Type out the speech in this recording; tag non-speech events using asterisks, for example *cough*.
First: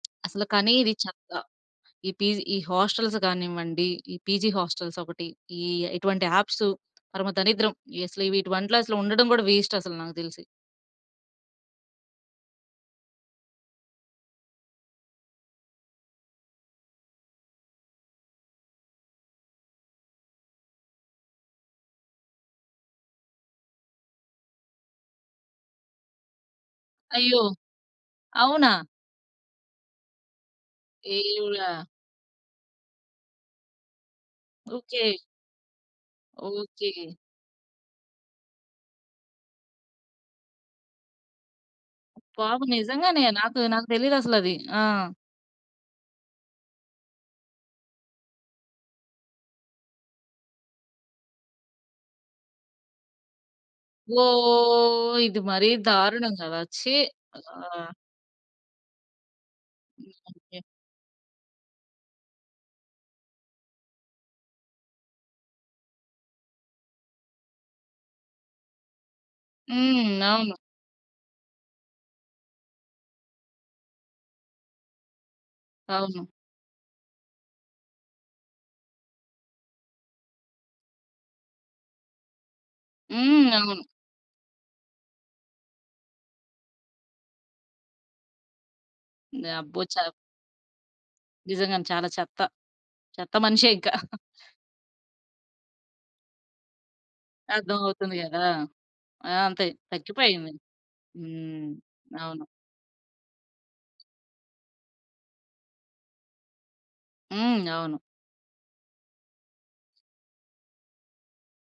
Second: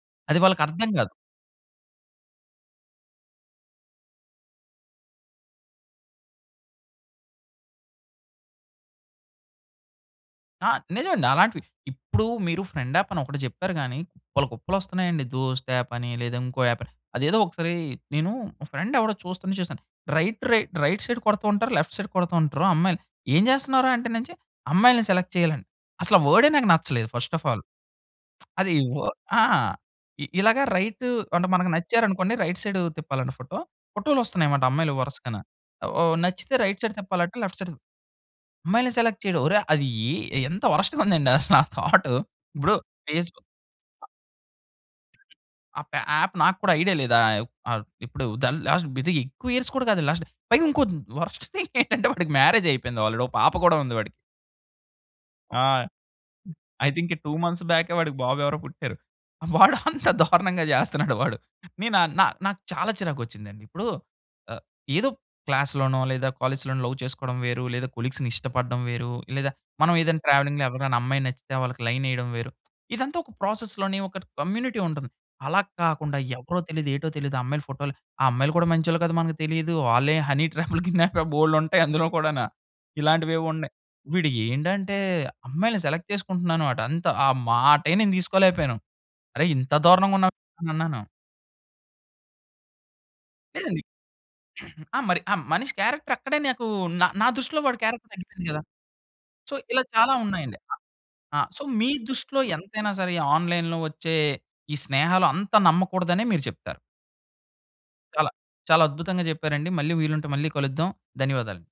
అది అసలు వాళ్ళకి కానీ, అర్థం ఇది కాదు. చెత్త. ఈ పీజీ ఈ హాస్టల్స్ కానివ్వండి, ఈ పీజీ హాస్టల్స్ ఒకటి. ఇ ఇటువంటి యాప్సు పరమ దరిద్రం. ఈ అసలు వీటివంట్లోసల ఉండడం కూడా వేస్ట్ అసలు, నాకు తెలిసి. ఆ! నిజమండి అలాంటివి. ఇప్పుడు మీరు ఫ్రెండ్ యాపని ఒకటి చెప్పారు గాని, కుప్పలు, కుప్పలు వొస్తున్నాయండి. దోస్ట్ యాపని, లేదా ఇంకో యాప్ అని, అదేదో ఒకసారి నేను మా ఫ్రెండ్ ఎవడో చూస్తుంటే చూసాను. రైట్, రైట్, రైట్ సైడ్ కొడుతుంటారు, లెఫ్ట్ సైడ్ కొడుతుంటారు అమ్మాయిలు ఏం జేస్తున్నావు రా? అంటే నుంచి, "అమ్మాయిల్ని సెలెక్ట్ చేయాలని" అసలా వర్డే నాకు నచ్చలేదు, ఫస్ట్ అయ్యో! Of all. *smacks lips* అవునా! అది వా ఆ! ఇ ఇలాగ రైట్ అంటే మనకు దేవుడా! నచ్చారనుకోండి, రైట్ సైడ్ తిప్పాలట ఫోటో. ఫోటోలు వొస్తున్నాయన్నమాట అమ్మాయిలు ఓకే. వరుసగాన. ఓ నచ్చితే రైట్ సైడ్ ఓకే. తిప్పాలంట లెఫ్ట్ సైడ్ తి అమ్మాయిలని సెలెక్ట్ చేయడం, ఓరే! అది ఏ ఎంత వర్స్ట్‌గా ఉందండి అసలా థౌటు *chuckles* బాబు ఇప్పుడు నిజంగానే ఫేస్‌బుక్ నాకు, నాకు అ! తెలియదసలది. ఆ! ఆ ప యాప్ నాకు కూడా ఐడియా లేదు ఆ యాప్. అర్ ఇప్పుడు ద లాస్ట్ ఇది ఎక్కువ ఇయర్స్ కూడా కాదు. లాస్ట్ పైగా ఇంకోటి వర్స్ట్ థింగ్ *chuckles* ఏంటంటే, వాడికి మ్యారేజ్ అయిపోయింది, ఆల్రెడీ ఒక పాప కూడా ఉంది వాడికి. ఓ ఇది ఆ! మరి దారుణం కదా! ఐ ఛీ. థింక్ 2 మంత్స్ ఆ! బ్యాకే వాడికి బాబు ఎవరో పుట్టారు. వాడు అంత హ్మ్. ఓకె. దారుణంగా జేస్తన్నాడు వాడు. నేను నా నా నాకు చాలా చిరాకొచ్చిందండి. ఇప్పుడు ఆహ్, ఏదో క్లాస్‌ లోనో, లేదా కాలేజ్‌లోనో, లవ్ చేసుకోవడం వేరు, లేదా కొలీగ్స్‌ని ఇష్టపడడం వేరు, లేదా మనం హ్మ్. ఏదైనా అవును. ట్రావెలింగ్‌లో ఎవరికైనా అమ్మాయి నచ్చితే, వాళ్ళకి లైన్ ఏయడం వేరు. ఇదంతా ఒక ప్రాసెస్‌ లోనే ఒక కమ్యూనిటీ ఉంటది. అలా కాకుండా అవును. ఎవరో తెలియదు? ఏటో తెలీదు? ఆ అమ్మాయిల ఫోటోలు, ఆ అమ్మాయిలు కూడా మంచోళ్ళొ కాదో మనకు తెలీదు. వాళ్ళే హనీ ట్రాప్‌లు‌, కిడ్నాప్ బోలేడుంటాయి అందులో కూడాన. హ్మ్. ఇలాంటివేవో ఉన్నాయి. అవును. వీడు ఏండంటే "అమ్మాయిలని సెలెక్ట్ చేసుకుంటున్నా‌ను" అట అంత, ఆ మాటే నేను తీసుకోలేకపోయాను. అరె! ఇంత అబ్బో! చా దారుణంగా ఉన్నావేంటనన్నాను. నిజంగానే చాలా చెత్త, చెత్త మనిషే లేదండి. ఇంకా. *chuckles* *clears throat* ఆ మరి ఆ మనిషి క్యారెక్టర్ అక్కడే నాకు నా నా దృష్టిలో అర్థం వాడి క్యారెక్టర్ అవుతుంది కదా! తగ్గిపోయింది కదా! ఆ! సో, అంతే ఇలా చాలా తగ్గిపోయింది. ఉన్నాయండి. అ! ఆహ్, సో, హ్మ్. మీ దృష్టిలో అవును. ఎంతైనా సరే, ఈ ఆన్‌లైన్‌లో వచ్చే ఈ స్నేహాలు అంత నమ్మకూడదనే మీరు చెప్తారు. హ్మ్. అవును. చాలా, చాలా అద్భుతంగా చెప్పారండి. మళ్ళీ వీలుంటే మళ్ళీ కలుద్దాం. ధన్యవాదాలు.